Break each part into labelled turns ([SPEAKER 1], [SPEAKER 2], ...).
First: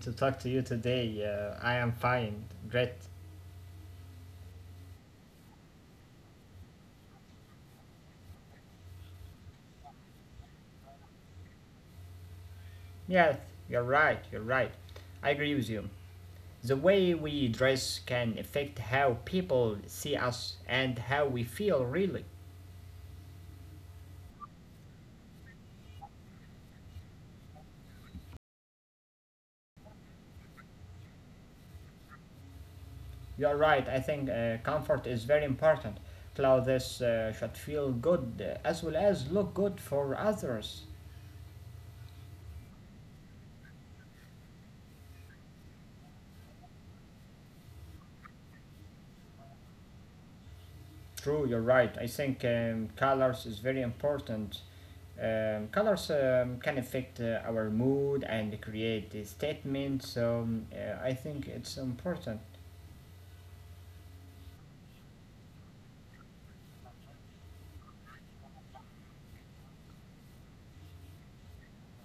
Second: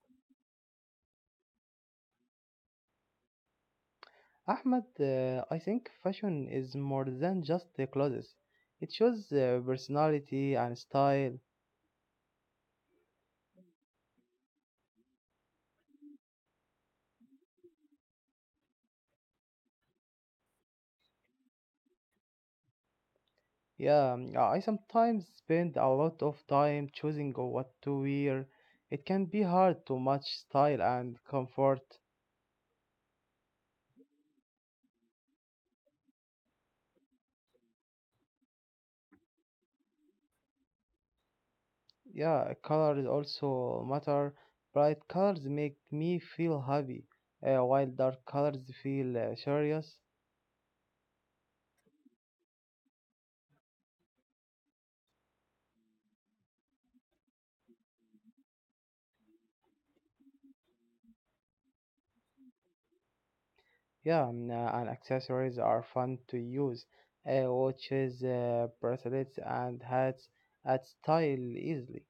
[SPEAKER 1] to talk to you today. I am fine. Great.
[SPEAKER 2] Ahmed, I think fashion is more than just the clothes. It shows personality and style.
[SPEAKER 1] Yes, you're right. You're right. I agree with you. The way we dress can affect how people see us and how we feel, really.
[SPEAKER 2] Yeah, I sometimes spend a lot of time choosing what to wear. It can be hard to match style and comfort.
[SPEAKER 1] You're right. I think comfort is very important. Clothes should feel good as well as look good for others.
[SPEAKER 2] Yeah, colors also matter. Bright colors make me feel happy, while dark colors feel serious.
[SPEAKER 1] True, you're right. I think colors is very important. Colors can affect our mood and create a statement, so I think it's important.
[SPEAKER 2] Yeah, and accessories are fun to use. Watches, bracelets, and hats add style easily.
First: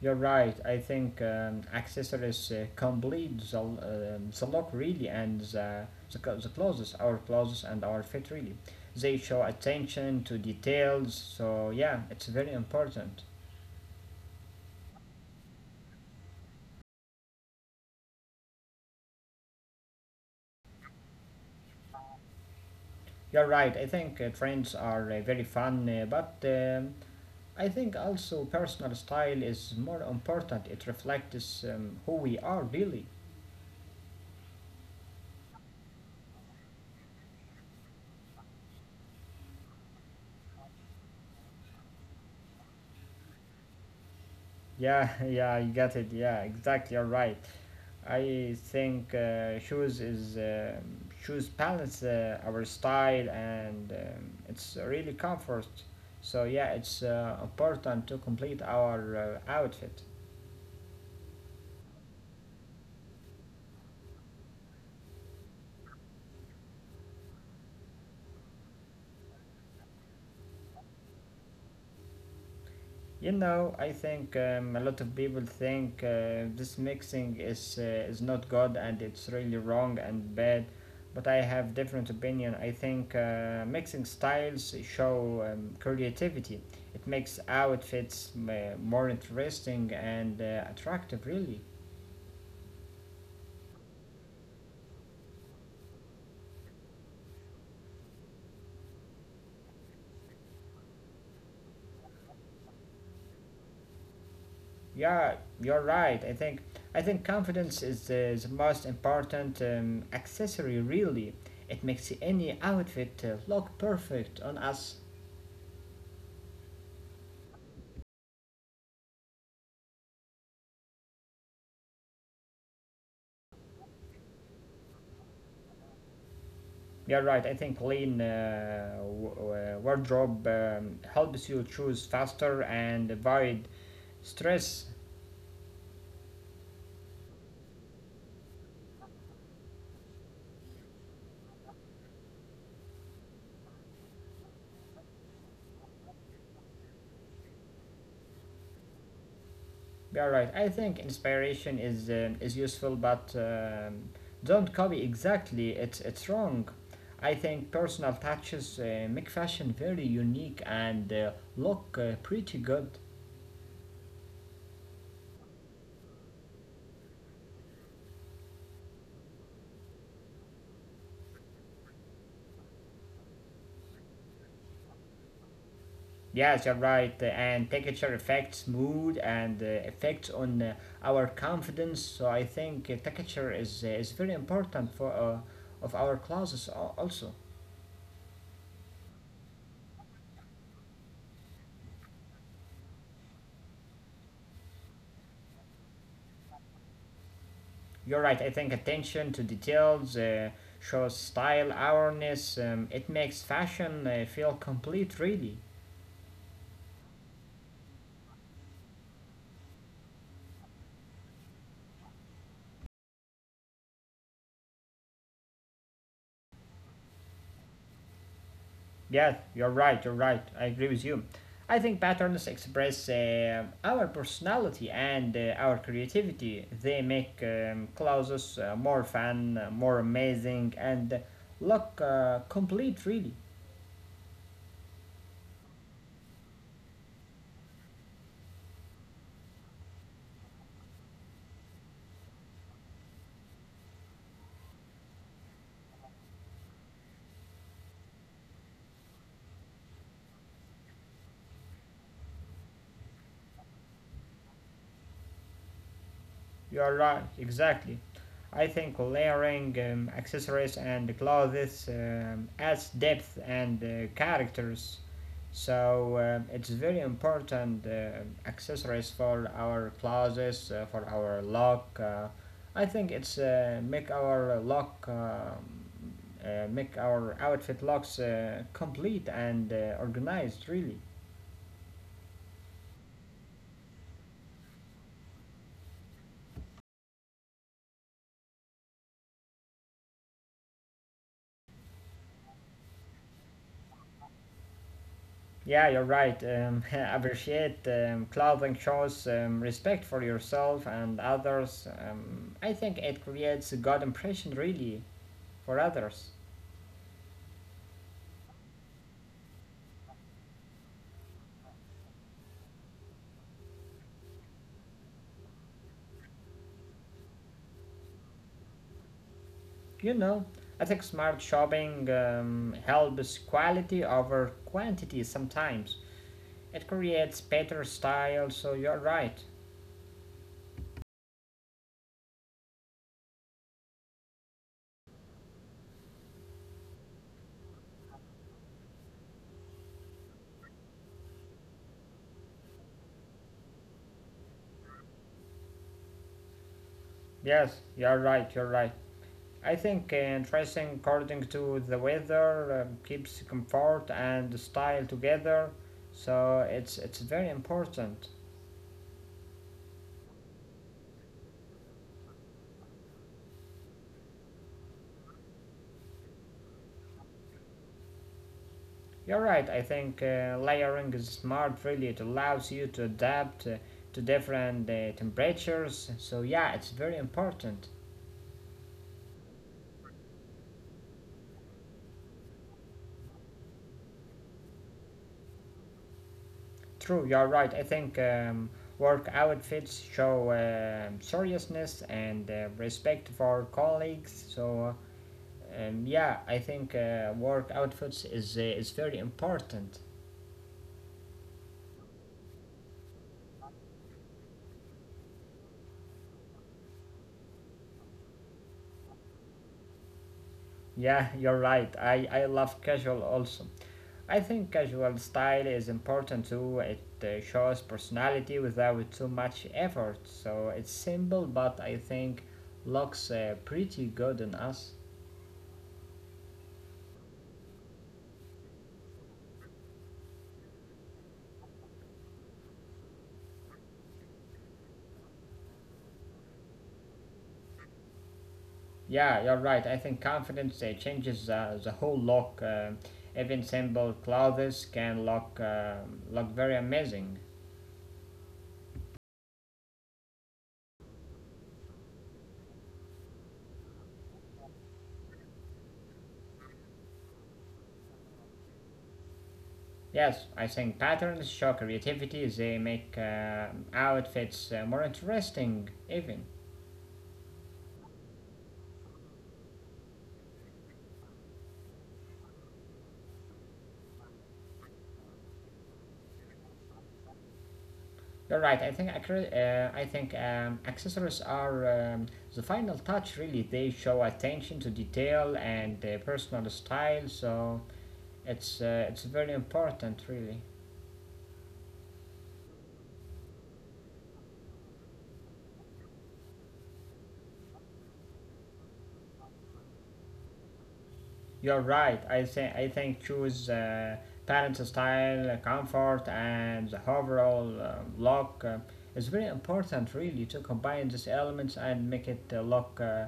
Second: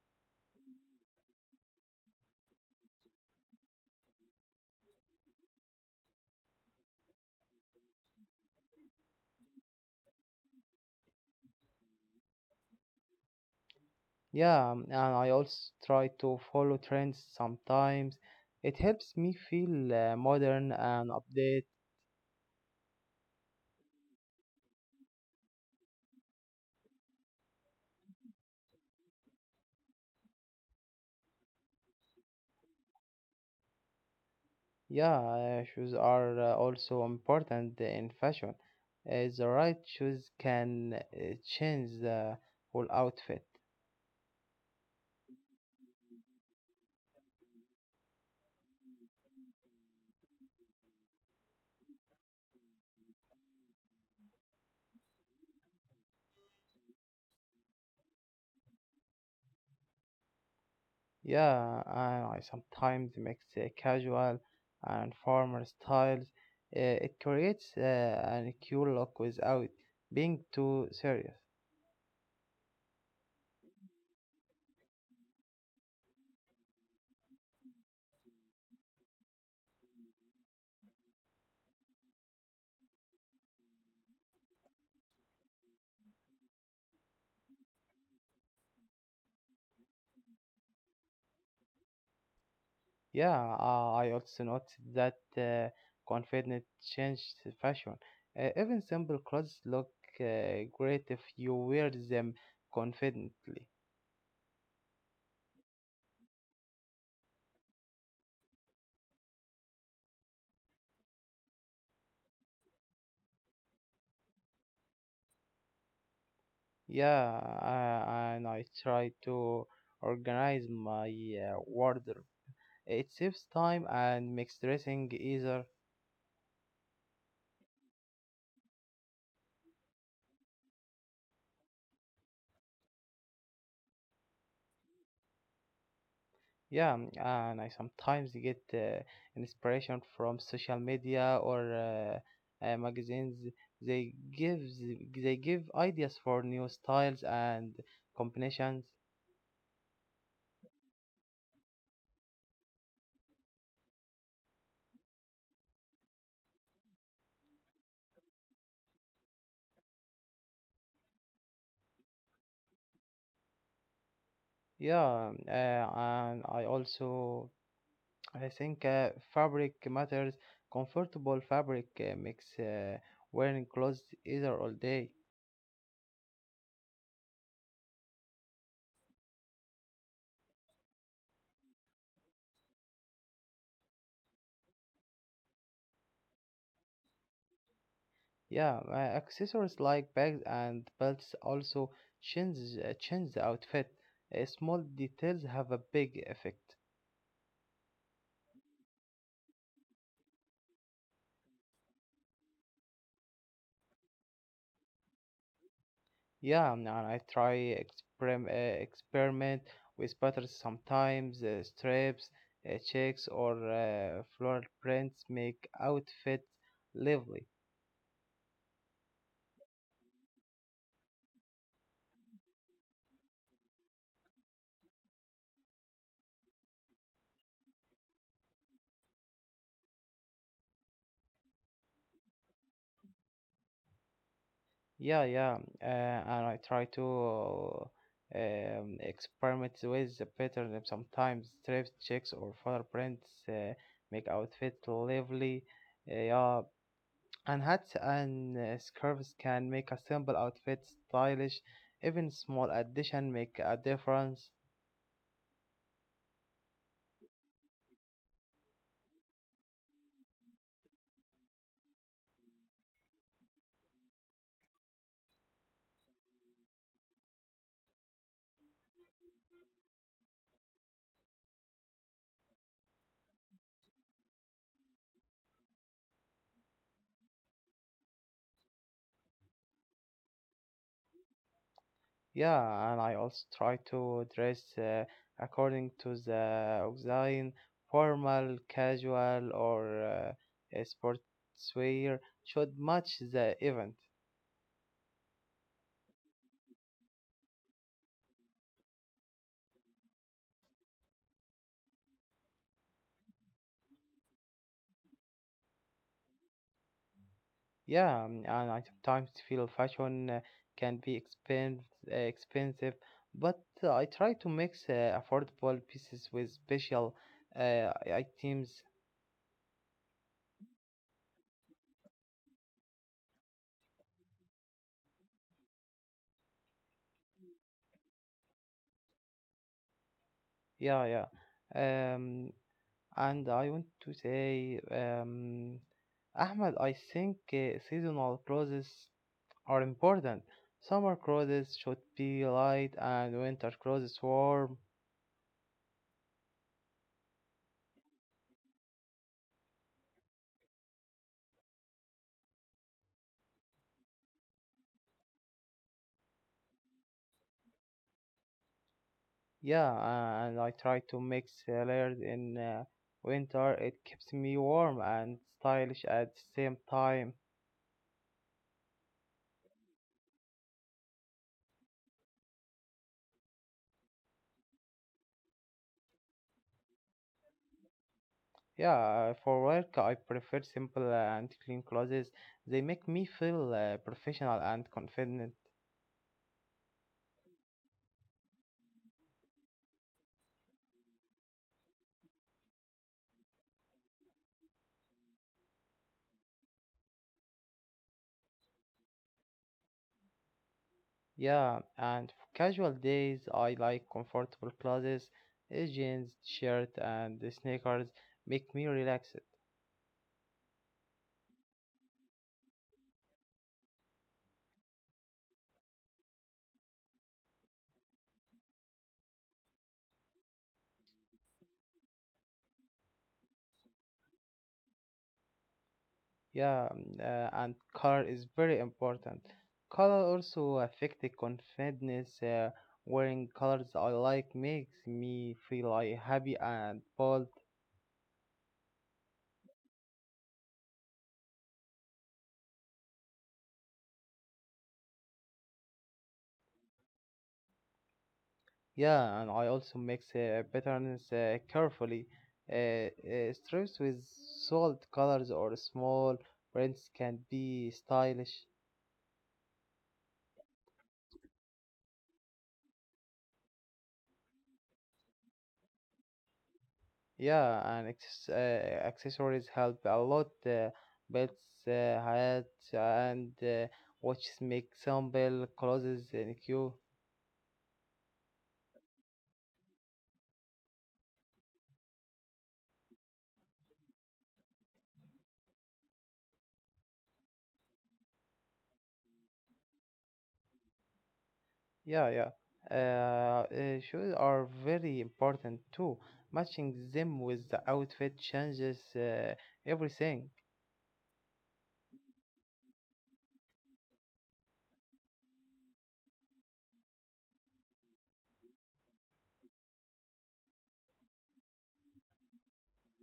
[SPEAKER 1] You're right. I think accessories complete the look really and the clothes, our clothes and our fit really. They show attention to details, so yeah, it's very important.
[SPEAKER 2] Yeah, and I also try to follow trends sometimes. It helps me feel modern and update.
[SPEAKER 1] You're right. I think trends are very fun, but I think also personal style is more important. It reflects who we are, really.
[SPEAKER 2] Yeah, shoes are also important in fashion. The right shoes can change the whole outfit.
[SPEAKER 1] Yeah, yeah, I got it. Yeah, exactly. You're right. I think shoes is shoes balance our style and it's really comfort. So yeah, it's important to complete our outfit.
[SPEAKER 2] Yeah, and I sometimes mix casual and formal styles. It creates an cool look without being too serious.
[SPEAKER 1] You know, I think a lot of people think this mixing is not good and it's really wrong and bad, but I have different opinion. I think mixing styles show creativity. It makes outfits more interesting and attractive. Really,
[SPEAKER 2] Yeah, I also noticed that confidence changed fashion. Even simple clothes look great if you wear them confidently.
[SPEAKER 1] yeah, you're right. I think confidence is the most important accessory. Really, it makes any outfit look perfect on us.
[SPEAKER 2] Yeah, and I try to organize my wardrobe. It saves time and makes dressing easier.
[SPEAKER 1] Yeah, right. I think clean wardrobe helps you choose faster and avoid stress.
[SPEAKER 2] Yeah, and I sometimes get inspiration from social media or magazines. They give they give ideas for new styles and combinations.
[SPEAKER 1] Yeah, right. I think inspiration is useful, but don't copy exactly. It's wrong. I think personal touches make fashion very unique and look pretty good.
[SPEAKER 2] Yeah, and I think fabric matters. Comfortable fabric makes wearing clothes easier all day.
[SPEAKER 1] Yes, you're right. And temperature affects mood and effects on our confidence. So I think temperature is very important for of our classes also.
[SPEAKER 2] Yeah, accessories like bags and belts also change change the outfit. Small details have a big effect.
[SPEAKER 1] You're right. I think attention to details shows style awareness. It makes fashion feel complete, really.
[SPEAKER 2] Yeah, and I try experiment with patterns sometimes. Stripes, checks, or floral prints make outfits lively.
[SPEAKER 1] Yes, you're right, you're right. I agree with you. I think patterns express our personality and our creativity. They make clothes more fun, more amazing, and look complete, really.
[SPEAKER 2] Yeah, yeah, and I try to uh, experiment with the pattern. Sometimes stripes, checks, or fur prints make outfit lively. Yeah, and hats and scarves can make a simple outfit stylish. Even small addition make a difference.
[SPEAKER 1] You are right, exactly. I think layering accessories and clothes adds depth and characters. So it's very important accessories for our clothes, for our look. I think it's make our look, make our outfit looks complete and organized. Really.
[SPEAKER 2] Yeah, and I also try to dress according to the design, formal, casual, or a sportswear should match the event.
[SPEAKER 1] Yeah, you're right. Appreciate clothing shows respect for yourself and others. I think it creates a good impression, really, for others.
[SPEAKER 2] Yeah, and I sometimes feel fashion can be expensive, but I try to mix affordable pieces with special items.
[SPEAKER 1] You know, I think smart shopping helps quality over quantity sometimes. It creates better style, so you're right.
[SPEAKER 2] Yeah, yeah. And I want to say, Ahmed, I think seasonal cruises are important. Summer cruises should be light and winter cruises warm.
[SPEAKER 1] Yes, you're right, you're right. I think dressing according to the weather keeps comfort and style together, so it's very important.
[SPEAKER 2] Yeah, and I try to mix layers in winter. It keeps me warm and stylish at the same time.
[SPEAKER 1] You're right. I think layering is smart. Really, it allows you to adapt to different temperatures. So yeah, it's very important.
[SPEAKER 2] Yeah, for work, I prefer simple and clean clothes. They make me feel professional and confident.
[SPEAKER 1] True, you're right. I think work outfits show seriousness and respect for colleagues. So, yeah, I think work outfits is very important.
[SPEAKER 2] Yeah, and for casual days, I like comfortable clothes, jeans, shirt, and the sneakers make me relaxed.
[SPEAKER 1] Yeah, you're right. I love casual also. I think casual style is important too. It shows personality without too much effort. So it's simple, but I think looks pretty good on us.
[SPEAKER 2] Yeah, and color is very important. Color also affect the confidence. Wearing colors I like makes me feel like happy and bold.
[SPEAKER 1] Yeah, you're right. I think confidence changes the whole look. Even simple clothes can look very amazing.
[SPEAKER 2] Yeah, and I also mix patterns carefully. Stripes with solid colors or small prints can be stylish.
[SPEAKER 1] Yes, I think patterns show creativity. They make outfits more interesting. Even
[SPEAKER 2] Yeah, and accessories help a lot. Belts, uh, hats, and watches make sample clothes in queue.
[SPEAKER 1] you're right. I think accessories are the final touch. Really, they show attention to detail and personal style. So it's very important, really.
[SPEAKER 2] Yeah, yeah. Shoes are very important too. Matching them with the outfit changes everything.
[SPEAKER 1] You're right. I think choose parent style, comfort, and the overall look is very important. Really, to combine these elements and make it uh, look uh,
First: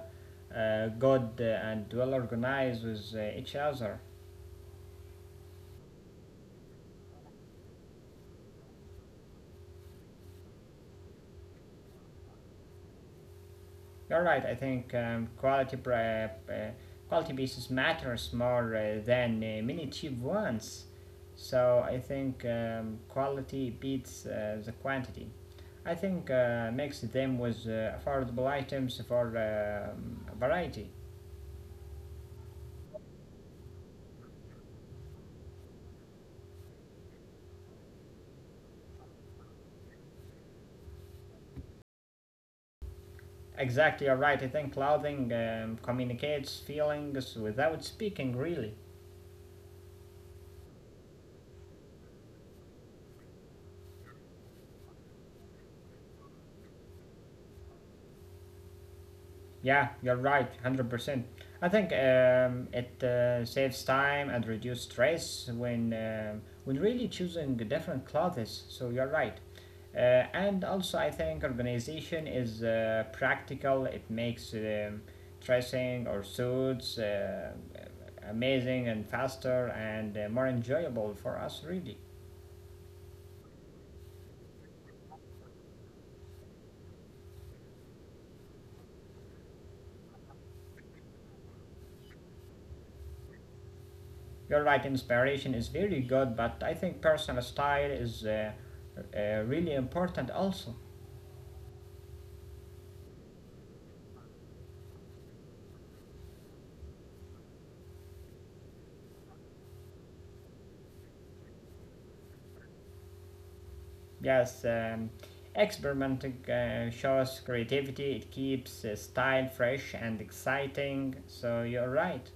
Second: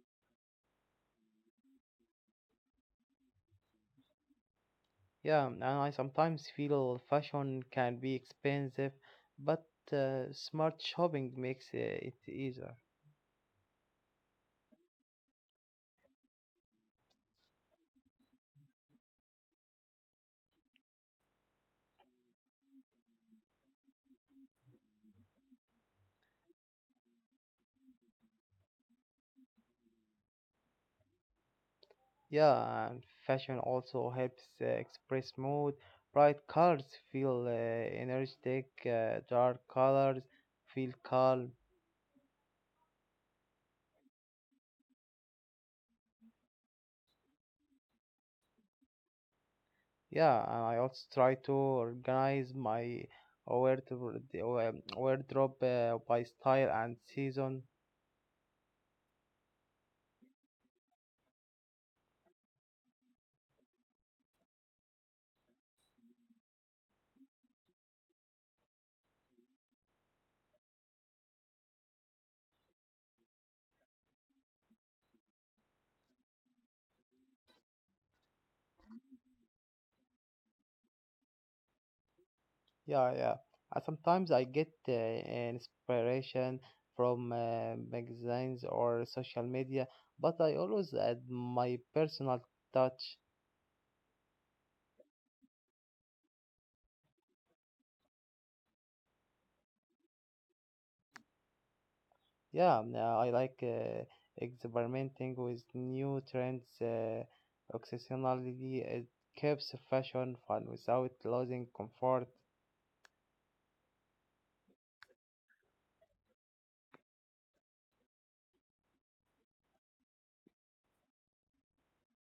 [SPEAKER 1] uh, good and well organized with each other.
[SPEAKER 2] Yeah, and I sometimes feel fashion can be expensive, but smart shopping makes it easier.
[SPEAKER 1] You're right. I think um, quality pieces matters more than many cheap ones. So I think quality beats the quantity. I think mix them with affordable items for variety.
[SPEAKER 2] Yeah, and fashion also helps express mood. Bright colors feel energetic, dark colors feel calm.
[SPEAKER 1] Exactly, you're right. I think clothing communicates feelings without speaking, really.
[SPEAKER 2] Yeah, and I also try to organize my wardrobe, wardrobe by style and season.
[SPEAKER 1] Yeah, you're right, 100%. I think it saves time and reduces stress when really choosing different clothes. So you're right. And also, I think organization is practical. It makes dressing or suits amazing and faster and more enjoyable for us, really.
[SPEAKER 2] Yeah, yeah. And sometimes I get inspiration from magazines or social media, but I always add my personal touch.
[SPEAKER 1] You're right, inspiration is very good, but I think personal style is really important also.
[SPEAKER 2] Yeah, I like experimenting with new trends. Occasionally, it keeps fashion fun without losing comfort.
[SPEAKER 1] Yes, experimenting shows creativity, it keeps style fresh and exciting, so you're right.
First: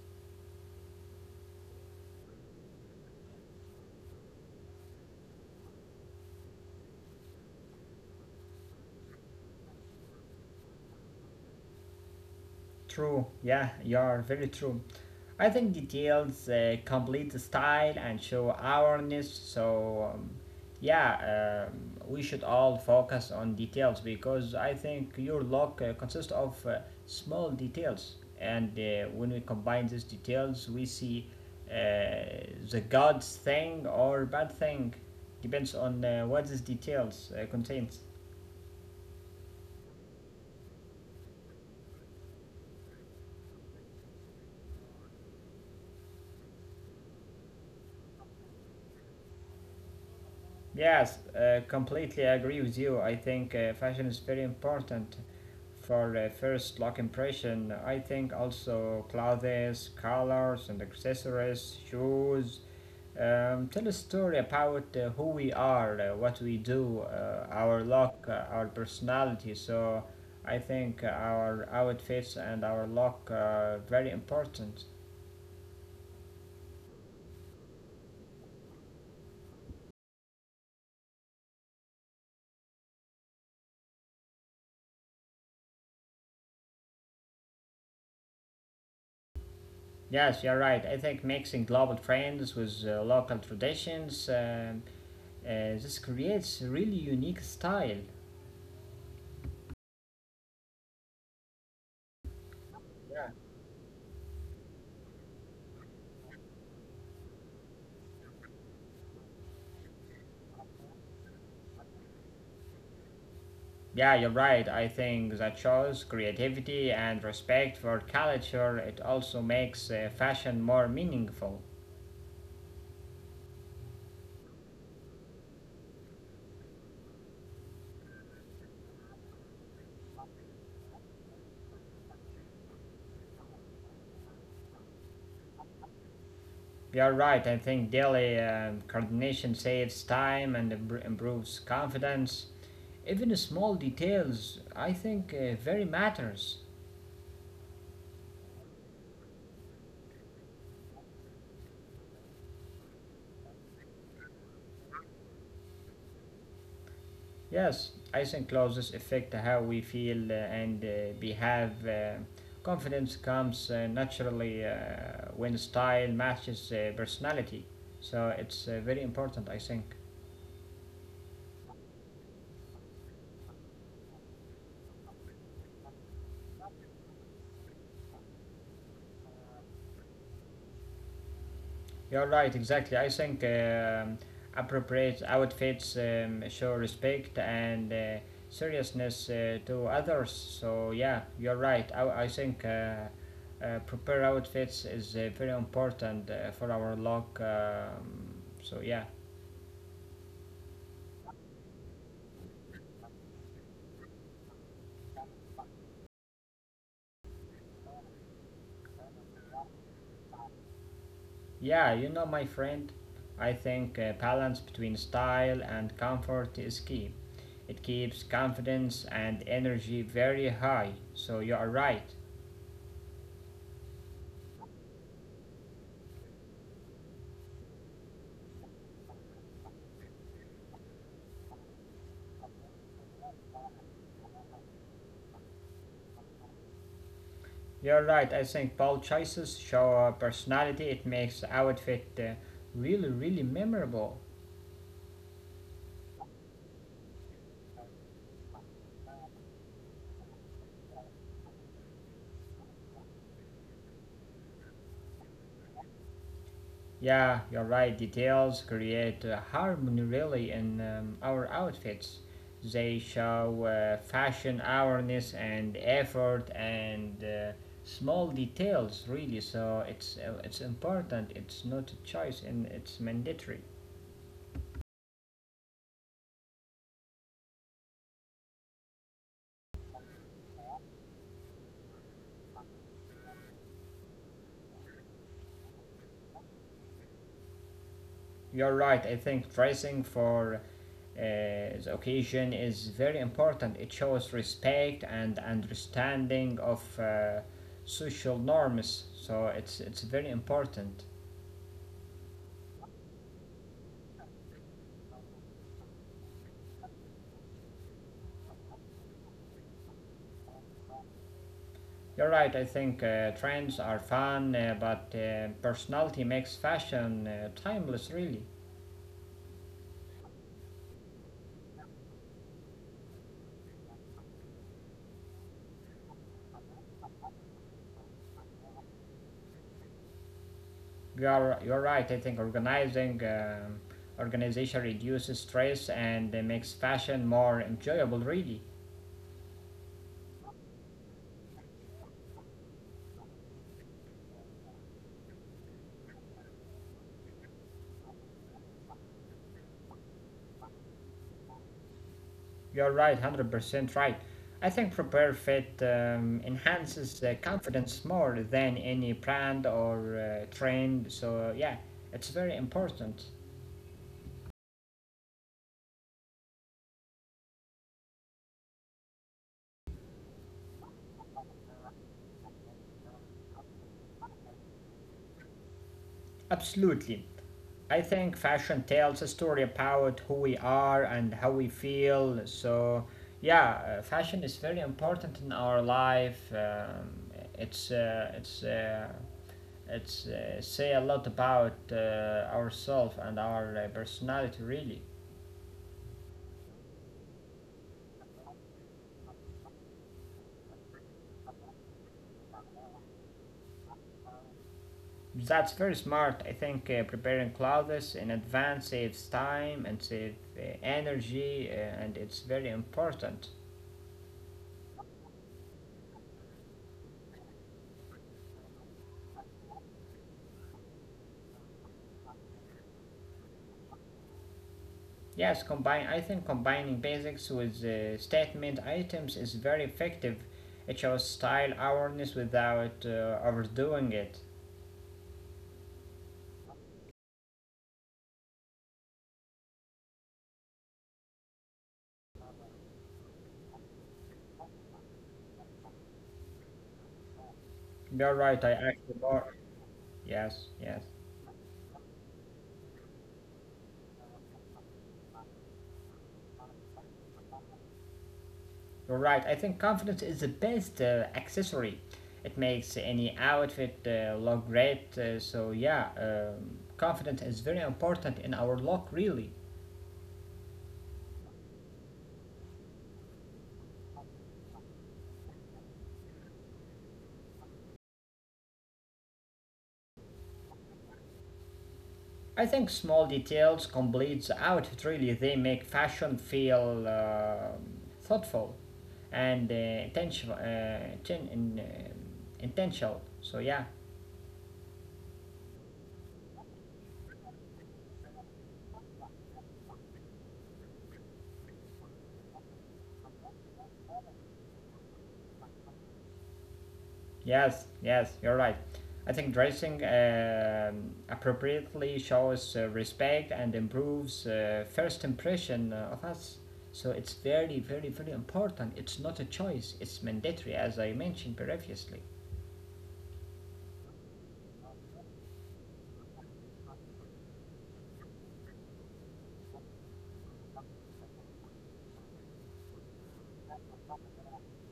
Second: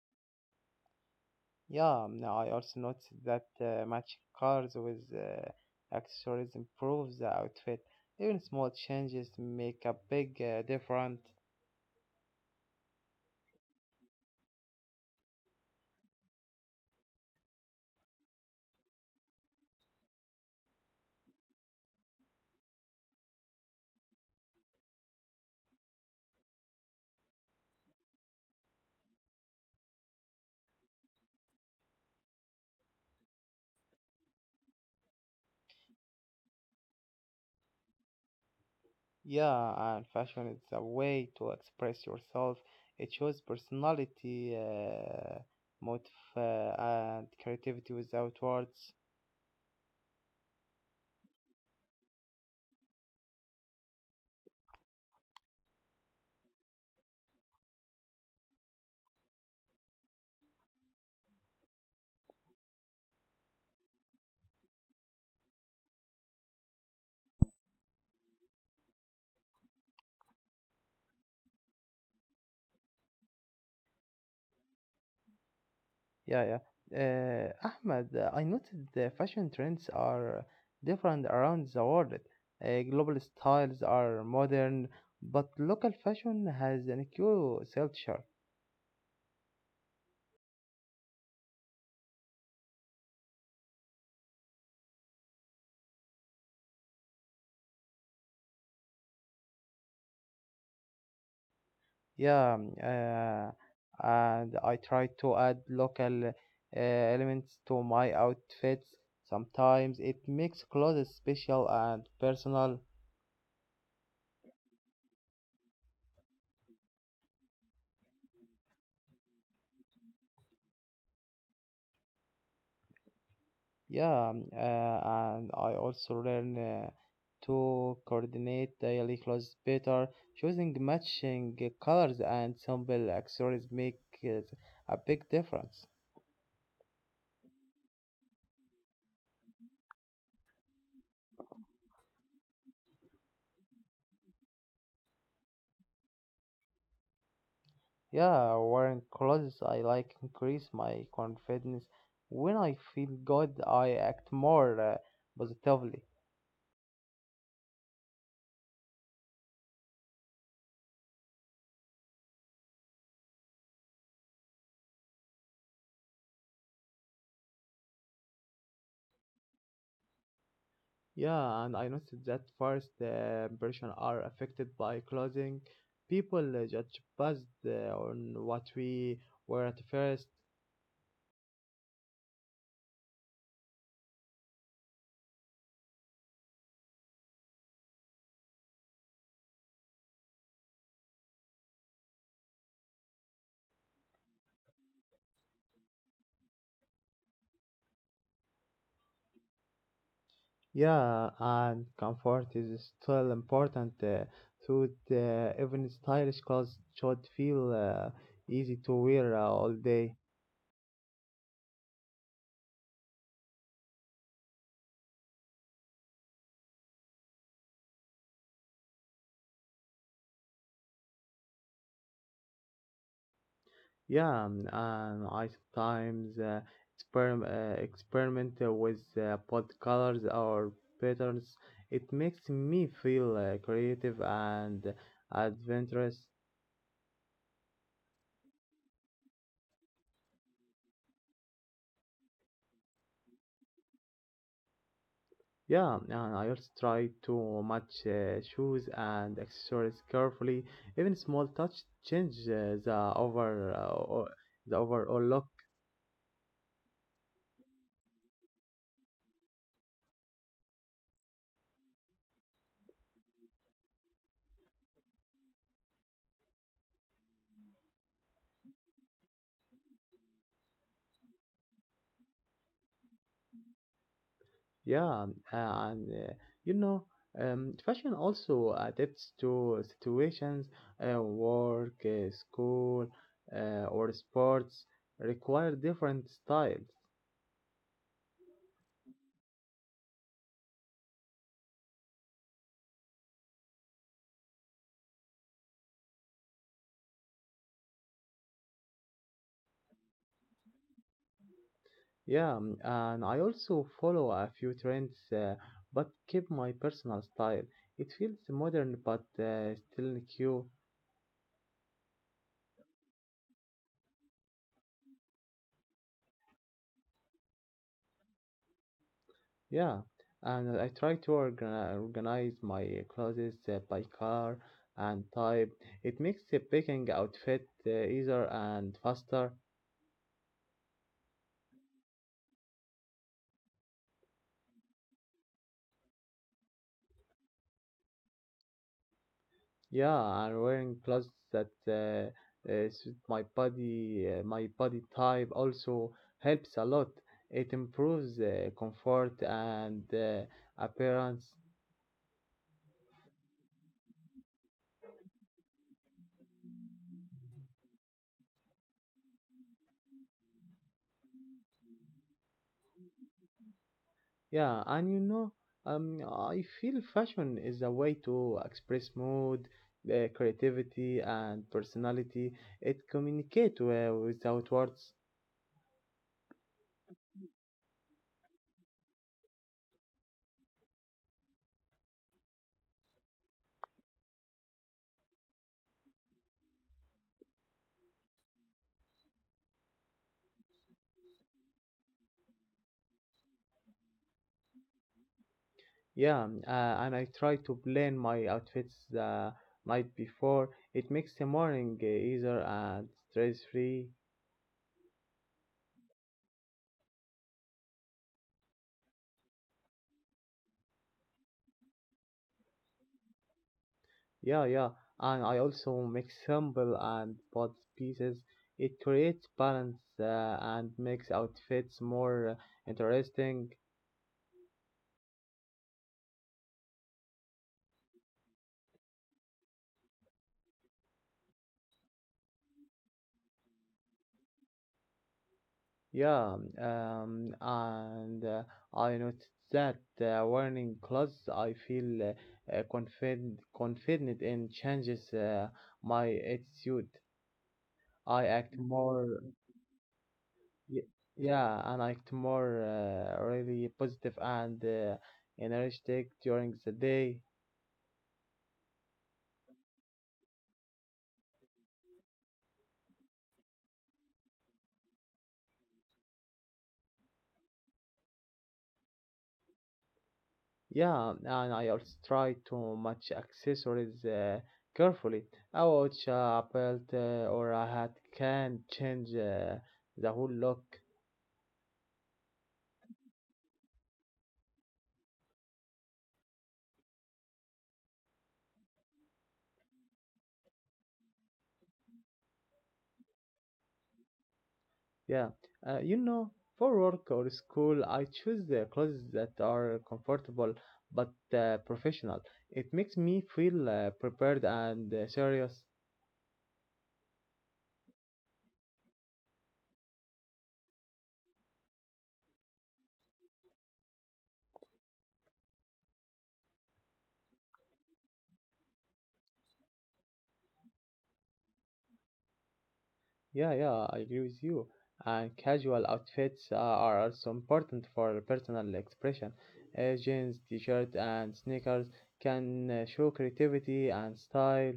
[SPEAKER 2] Yeah, I also noticed that matching colors with accessories improves the outfit. Even small changes make a big difference.
[SPEAKER 1] True, yeah, you are very true. I think details complete the style and show awareness, so yeah, we should all focus on details because I think your look consists of small details, and when we combine these details, we see uh, the good thing or bad thing, depends on what these details contains.
[SPEAKER 2] Yeah, and fashion is a way to express yourself. It shows personality, motive, and creativity without words.
[SPEAKER 1] Yes, completely agree with you. I think fashion is very important for first look impression. I think also clothes, colors, and accessories, shoes. Tell a story about who we are, what we do, our look, our personality. So I think our outfits and our look are very important.
[SPEAKER 2] Yeah, yeah. Ahmed, I noticed the fashion trends are different around the world. Global styles are modern, but local fashion has an cool culture.
[SPEAKER 1] Yes, you're right. I think mixing global trends with local traditions, this creates a really unique style.
[SPEAKER 2] Yeah,
[SPEAKER 1] Yeah.
[SPEAKER 2] and I try to add local elements to my outfits. Sometimes it makes clothes special and personal.
[SPEAKER 1] Yeah, you're right. I think that shows creativity and respect for culture. It also makes fashion more meaningful.
[SPEAKER 2] Yeah, and I also learn to coordinate daily clothes better. Choosing matching colors and simple accessories make it a big difference.
[SPEAKER 1] You're right. I think daily coordination saves time and improves confidence. Even small details, I think, very matters.
[SPEAKER 2] Yeah, wearing clothes I like increase my confidence. When I feel good, I act more positively.
[SPEAKER 1] Yes, I think clothes affect how we feel and behave. Confidence comes naturally when style matches personality. So it's very important, I think.
[SPEAKER 2] Yeah, and I noticed that first impression are affected by clothing. People judge based on what we were at first.
[SPEAKER 1] You're right, exactly. I think appropriate outfits show respect and seriousness to others. So, yeah, you're right. I think. Prepare outfits is very important for our look. So yeah.
[SPEAKER 2] Yeah, and comfort is still important. So it, even stylish clothes should feel easy to wear all day.
[SPEAKER 1] Yeah, you know, my friend, I think balance between style and comfort is key. It keeps confidence and energy very high. So you are right.
[SPEAKER 2] Yeah, and I sometimes experiment with both colors or patterns. It makes me feel creative and adventurous.
[SPEAKER 1] You're right. I think bold choices show a personality. It makes the outfit really, really memorable.
[SPEAKER 2] Yeah, and I also try to match shoes and accessories carefully. Even small touch change the overall look.
[SPEAKER 1] Yeah, you're right. Details create harmony really in our outfits. They show fashion awareness and effort and small details really. So it's important. It's not a choice and it's mandatory.
[SPEAKER 2] Yeah, and you know, fashion also adapts to situations, work, school, or sports require different styles.
[SPEAKER 1] You're right. I think dressing for the occasion is very important. It shows respect and understanding of social norms. So it's very important.
[SPEAKER 2] Yeah, and I also follow a few trends, but keep my personal style. It feels modern but still cute.
[SPEAKER 1] You're right, I think trends are fun, but personality makes fashion timeless, really.
[SPEAKER 2] Yeah, and I try to organize my clothes by color and type. It makes the picking outfit easier and faster.
[SPEAKER 1] You're right, I think organizing organization reduces stress and makes fashion more enjoyable, really.
[SPEAKER 2] Yeah, I'm wearing clothes that suit my body type also helps a lot. It improves comfort and appearance.
[SPEAKER 1] You're right, 100% right. I think Prepare Fit enhances confidence more than any brand or trend, so yeah, it's very important.
[SPEAKER 2] Yeah, and I feel fashion is a way to express mood, creativity, and personality. It communicates without words.
[SPEAKER 1] Absolutely. I think fashion tells a story about who we are and how we feel. So, yeah, fashion is very important in our life. It's say a lot about ourselves and our personality. Really,
[SPEAKER 2] Yeah, and I try to plan my outfits the night before. It makes the morning easier and stress-free.
[SPEAKER 1] that's very smart. I think preparing clothes in advance saves time and save energy, and it's very important.
[SPEAKER 2] Yeah, yeah. And I also mix simple and bold pieces. It creates balance and makes outfits more interesting.
[SPEAKER 1] Yes, combine. I think combining basics with statement items is very effective. It shows style awareness without overdoing it.
[SPEAKER 2] Yeah, and I noticed that wearing clothes, I feel confident in changes my attitude.
[SPEAKER 1] You're
[SPEAKER 2] I
[SPEAKER 1] right. I
[SPEAKER 2] act
[SPEAKER 1] actually
[SPEAKER 2] more,
[SPEAKER 1] more. Yes,
[SPEAKER 2] y-
[SPEAKER 1] yes.
[SPEAKER 2] yeah, and I act more really positive and energetic during the day.
[SPEAKER 1] You're right. I think confidence is the best accessory. It makes any outfit look great. So yeah, confidence is very important in our look, really.
[SPEAKER 2] Yeah, and I also try to match accessories carefully. A watch, a belt, or a hat can change the whole look.
[SPEAKER 1] I think small details complete the outfit really. They make fashion feel thoughtful and in, uh, intentional. So yeah,
[SPEAKER 2] Yeah, uh, you know, for work or school, I choose the clothes that are comfortable but professional. It makes me feel prepared and serious.
[SPEAKER 1] yes, yes, you're right. I think dressing appropriately shows respect and improves first impression of us. So it's very, very, very important. It's not a choice. It's mandatory, as I mentioned previously.
[SPEAKER 2] Yeah, yeah, I agree with you. And casual outfits are also important for personal expression. Jeans, t-shirt, and sneakers can show creativity and style.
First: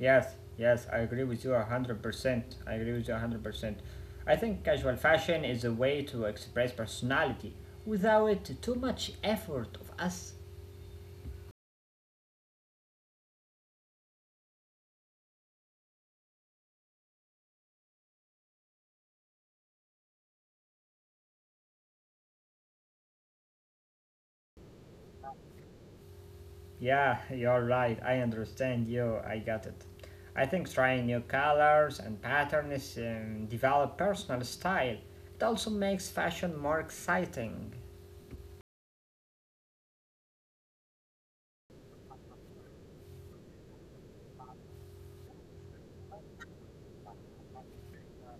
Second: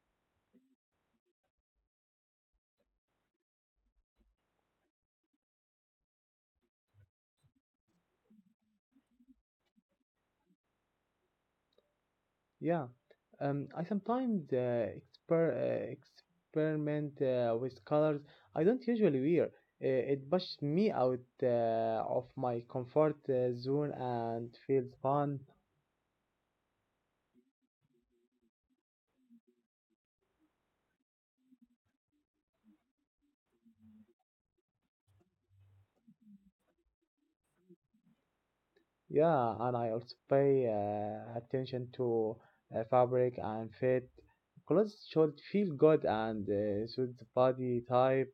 [SPEAKER 1] Yes, yes, I agree with you 100%. I agree with you 100%. I think casual fashion is a way to express personality without too much effort of us.
[SPEAKER 2] Yeah, I sometimes experiment with colors I don't usually wear. It pushes me out of my comfort zone and feels fun.
[SPEAKER 1] Yeah, you're right. I understand you. I got it. I think trying new colors and patterns develop personal style. It also makes fashion more exciting.
[SPEAKER 2] Yeah, and I also pay attention to fabric and fit. Clothes should feel good and suit the body type.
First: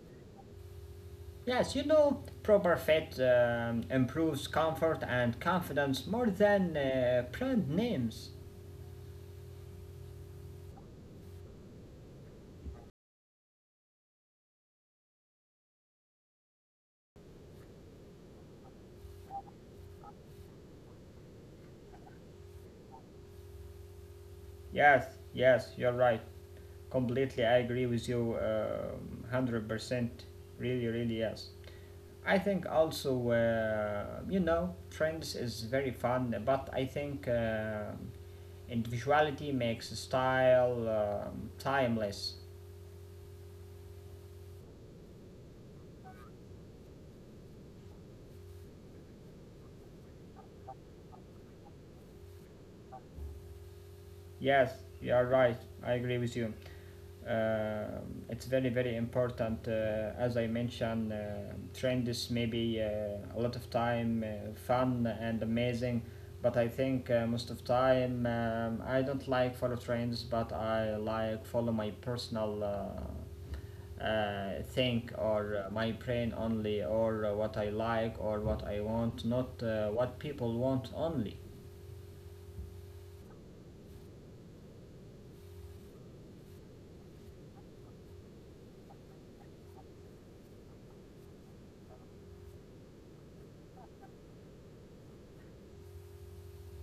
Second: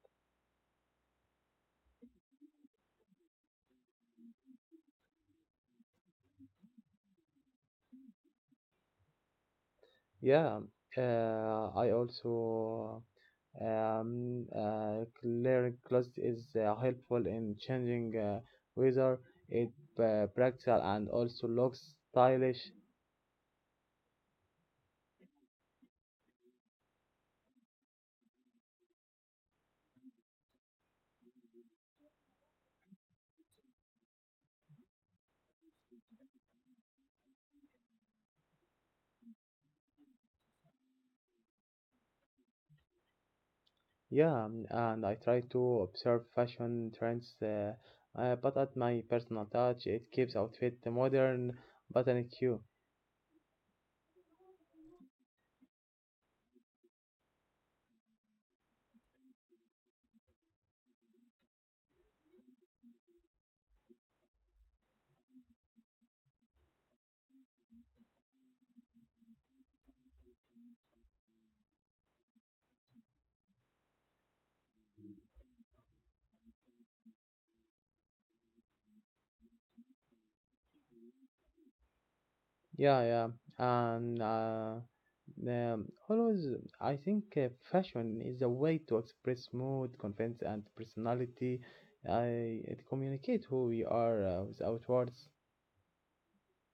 [SPEAKER 1] Yes, proper fit improves comfort and confidence more than brand names.
[SPEAKER 2] Yeah, I also clearing clothes is helpful in changing weather. It practical and also looks stylish.
[SPEAKER 1] Yes, yes, you're right. Completely, I agree with you. 100%. Really, really, yes. I think also, trends is very fun, but I think individuality makes style timeless.
[SPEAKER 2] Yeah, and I try to observe fashion trends, but add my personal touch. It keeps outfit modern, but and cute.
[SPEAKER 1] Yes, you are right. I agree with you. It's very very important, as I mentioned. Trends maybe a lot of time fun and amazing, but I think most of time I don't like follow trends, but I like follow my personal. Think, or my brain only, or what I like, or what I want, not what people want only.
[SPEAKER 2] Yeah, yeah, and always I think fashion is a way to express mood, confidence, and personality. I it communicate who we are without words.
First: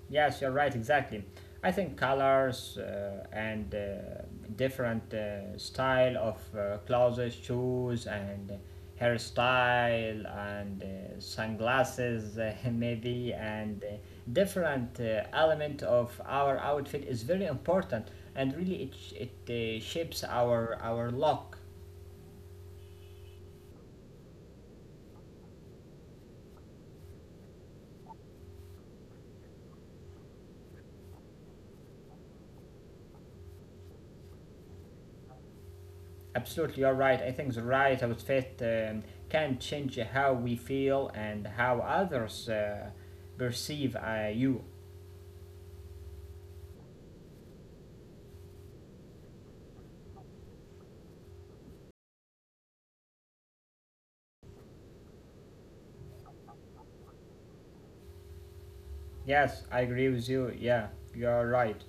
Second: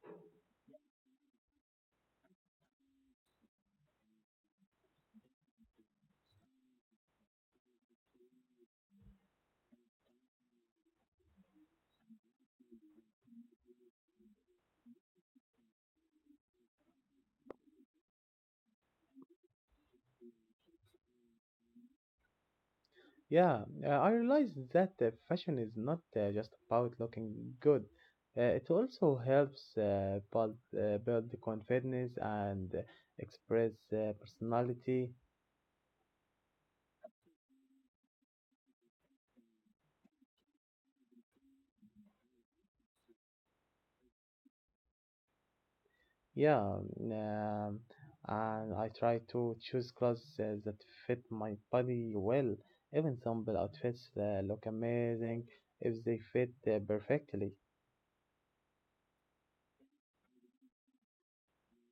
[SPEAKER 1] Yes, you're right, exactly. I think colors and different style of clothes, shoes, and hairstyle, and sunglasses, maybe, and different element of our outfit is very important, and really it shapes our look.
[SPEAKER 2] Yeah, I realized that fashion is not just about looking good. It also helps build the confidence and express personality.
[SPEAKER 1] Absolutely, you're right. I think the right outfit can change how we feel and how others perceive you.
[SPEAKER 2] Yeah, and I try to choose clothes that fit my body well. Even simple outfits look amazing if they fit perfectly.
[SPEAKER 1] Yes, I agree with you. Yeah, you're right.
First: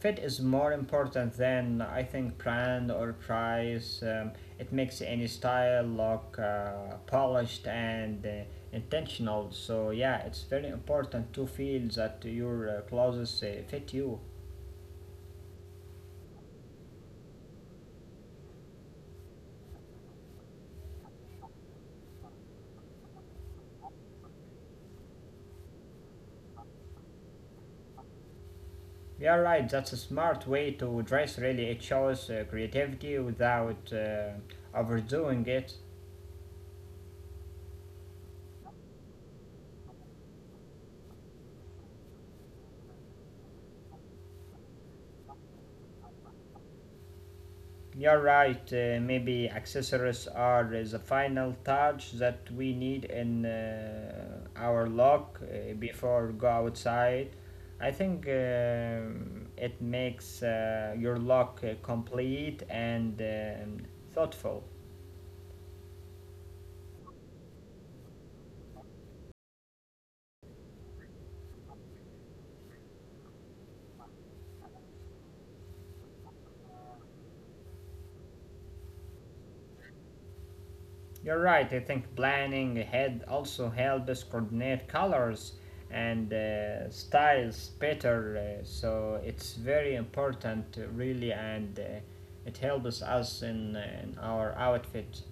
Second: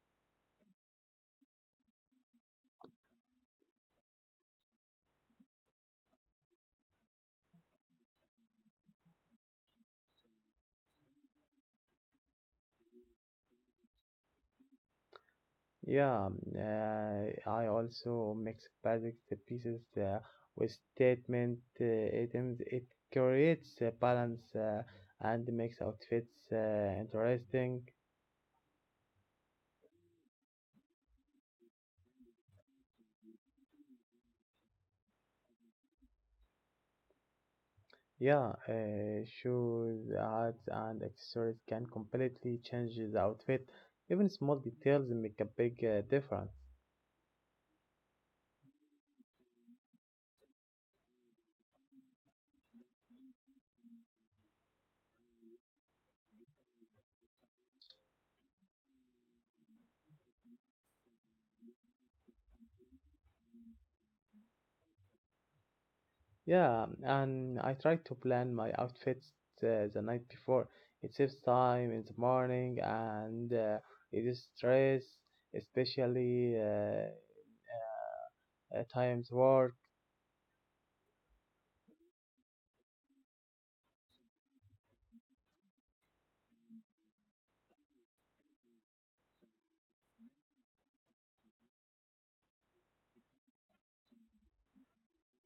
[SPEAKER 1] Fit is more important than, I think, brand or price. It makes any style look polished and intentional. So yeah, it's very important to feel that your clothes fit you.
[SPEAKER 2] Yeah, I also mix basic pieces with statement items. It creates a balance and makes outfits interesting.
[SPEAKER 1] Yeah, right. That's a smart way to dress. Really, it shows creativity without overdoing it.
[SPEAKER 2] Yeah, shoes, hats, and accessories can completely change the outfit. Even small details make a big difference.
[SPEAKER 1] You're right. Maybe accessories are the final touch that we need in our look before go outside. I think it makes your look complete and thoughtful.
[SPEAKER 2] Yeah, and I try to plan my outfits the night before. It saves time in the morning and it is stress, especially at times work.
[SPEAKER 1] You're right. I think planning ahead also helps us coordinate colors and styles better. So it's very important, really, and it helps us in our outfit.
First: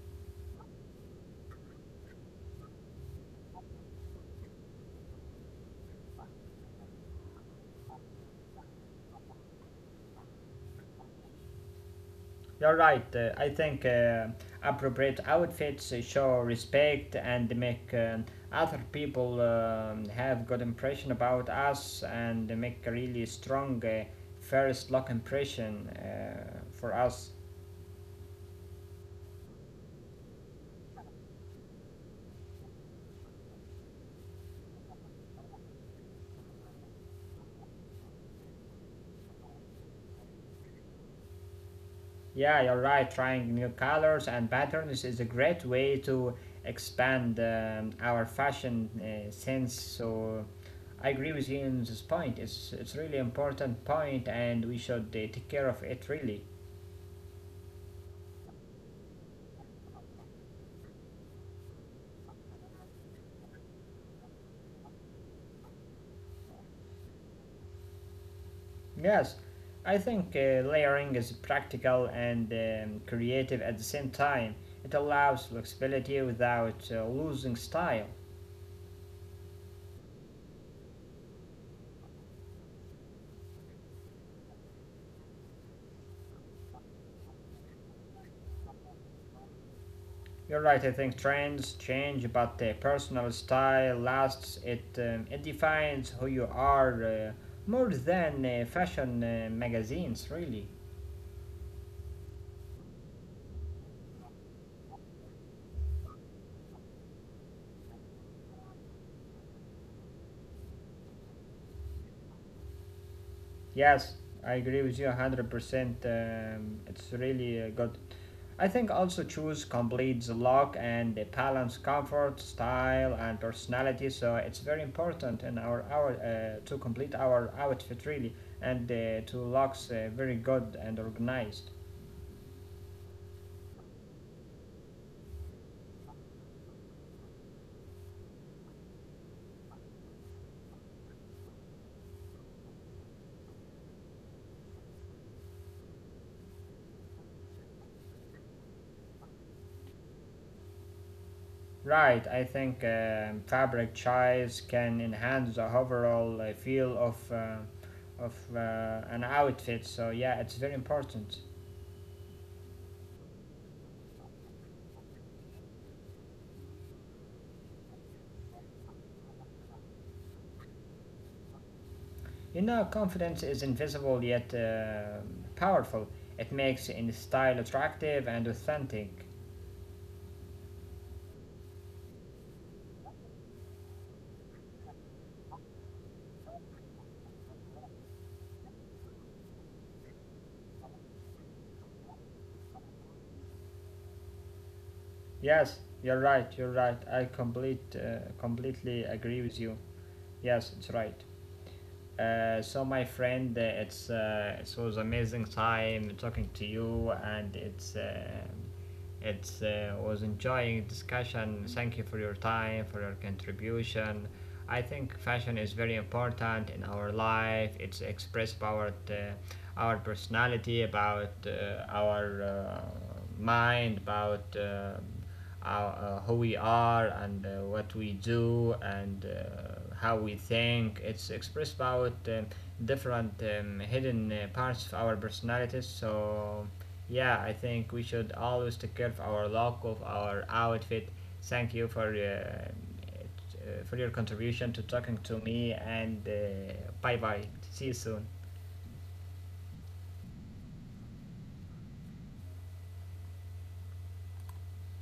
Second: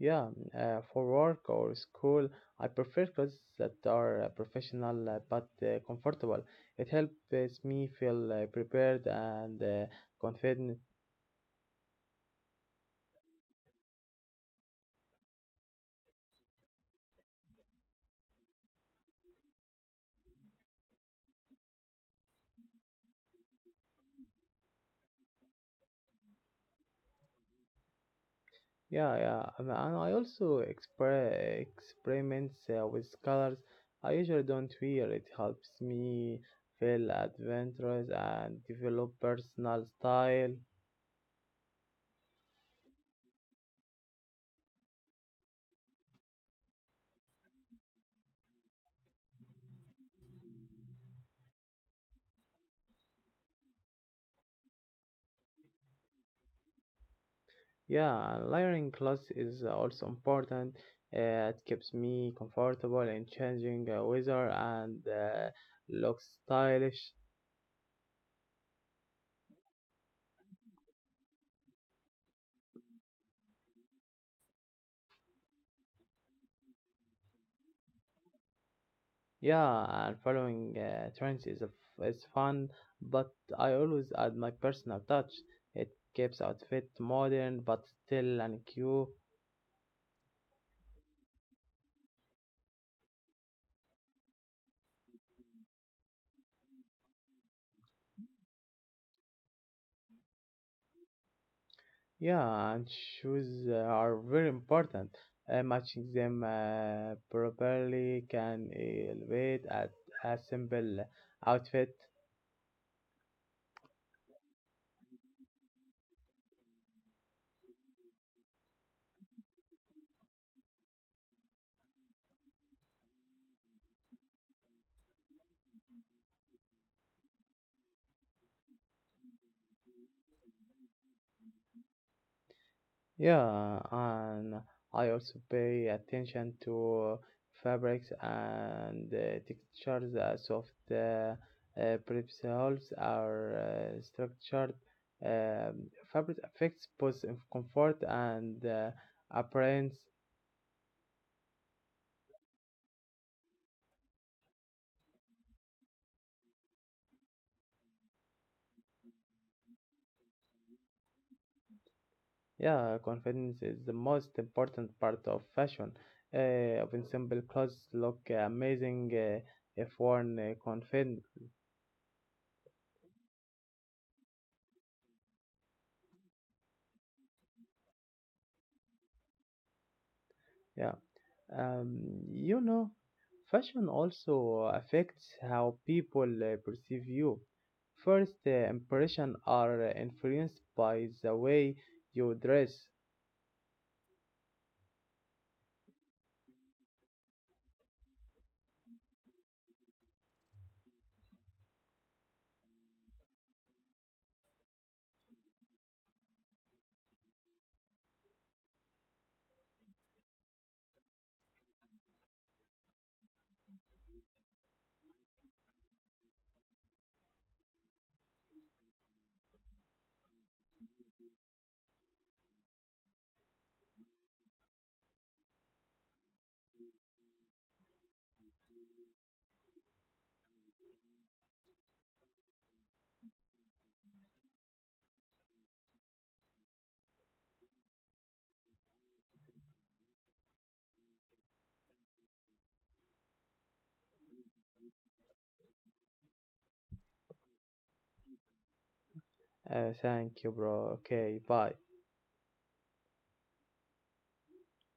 [SPEAKER 2] Yeah, for work or school, I prefer clothes that are professional but comfortable. It helps me feel prepared and confident.
[SPEAKER 1] You're right. I think appropriate outfits show respect and make other people have good impression about us and make a really strong first look impression for us.
[SPEAKER 2] Yeah, yeah, and I also experiments with colors. I usually don't wear it. Helps me feel adventurous and develop personal style.
[SPEAKER 1] Yeah, you're right. Trying new colors and patterns is a great way to expand our fashion sense. So I agree with you on this point. It's really important point, and we should take care of it really.
[SPEAKER 2] Yeah, and layering clothes is also important. It keeps me comfortable in changing weather and looks stylish.
[SPEAKER 1] Yes, I think layering is practical and creative at the same time. It allows flexibility without losing style.
[SPEAKER 2] Yeah, and following trends is fun, but I always add my personal touch. It keeps outfit modern but still and cute.
[SPEAKER 1] You're right, I think trends change, but the personal style lasts. It, it defines who you are, more than fashion magazines, really.
[SPEAKER 2] Yeah, and shoes are very important. Matching them properly can elevate a simple outfit.
[SPEAKER 1] Yes, I agree with you 100%. It's really good. I think also choose completes the look and the balance comfort, style, and personality. So it's very important in our to complete our outfit, really, and to looks very good and organized.
[SPEAKER 2] Yeah, and I also pay attention to fabrics and textures. Soft principles are structured. Fabric affects both in comfort and appearance.
[SPEAKER 1] Right, I think fabric choice can enhance the overall feel of an outfit. So yeah, it's very important.
[SPEAKER 2] Yeah, confidence is the most important part of fashion. Even simple clothes look amazing if worn confident.
[SPEAKER 1] You know, confidence is invisible yet powerful. It makes any style attractive and authentic.
[SPEAKER 2] Yeah. Um, you know, Fashion also affects how people perceive you. First impression are influenced by the way you dress.
[SPEAKER 1] Yes, you're right. You're right. I completely agree with you. Yes, it's right. So my friend, it's it was amazing time talking to you, and it's. It's was enjoying discussion. Thank you for your time, for your contribution. I think fashion is very important in our life. It's express about our personality, about our mind, about our, who we are, and what we do, and how we think. It's expressed about different hidden parts of our personalities. So yeah, I think we should always take care of our look, of our outfit. Thank you for your contribution to talking to me, and bye bye. See you soon.
[SPEAKER 2] Thank you, bro. Okay, bye.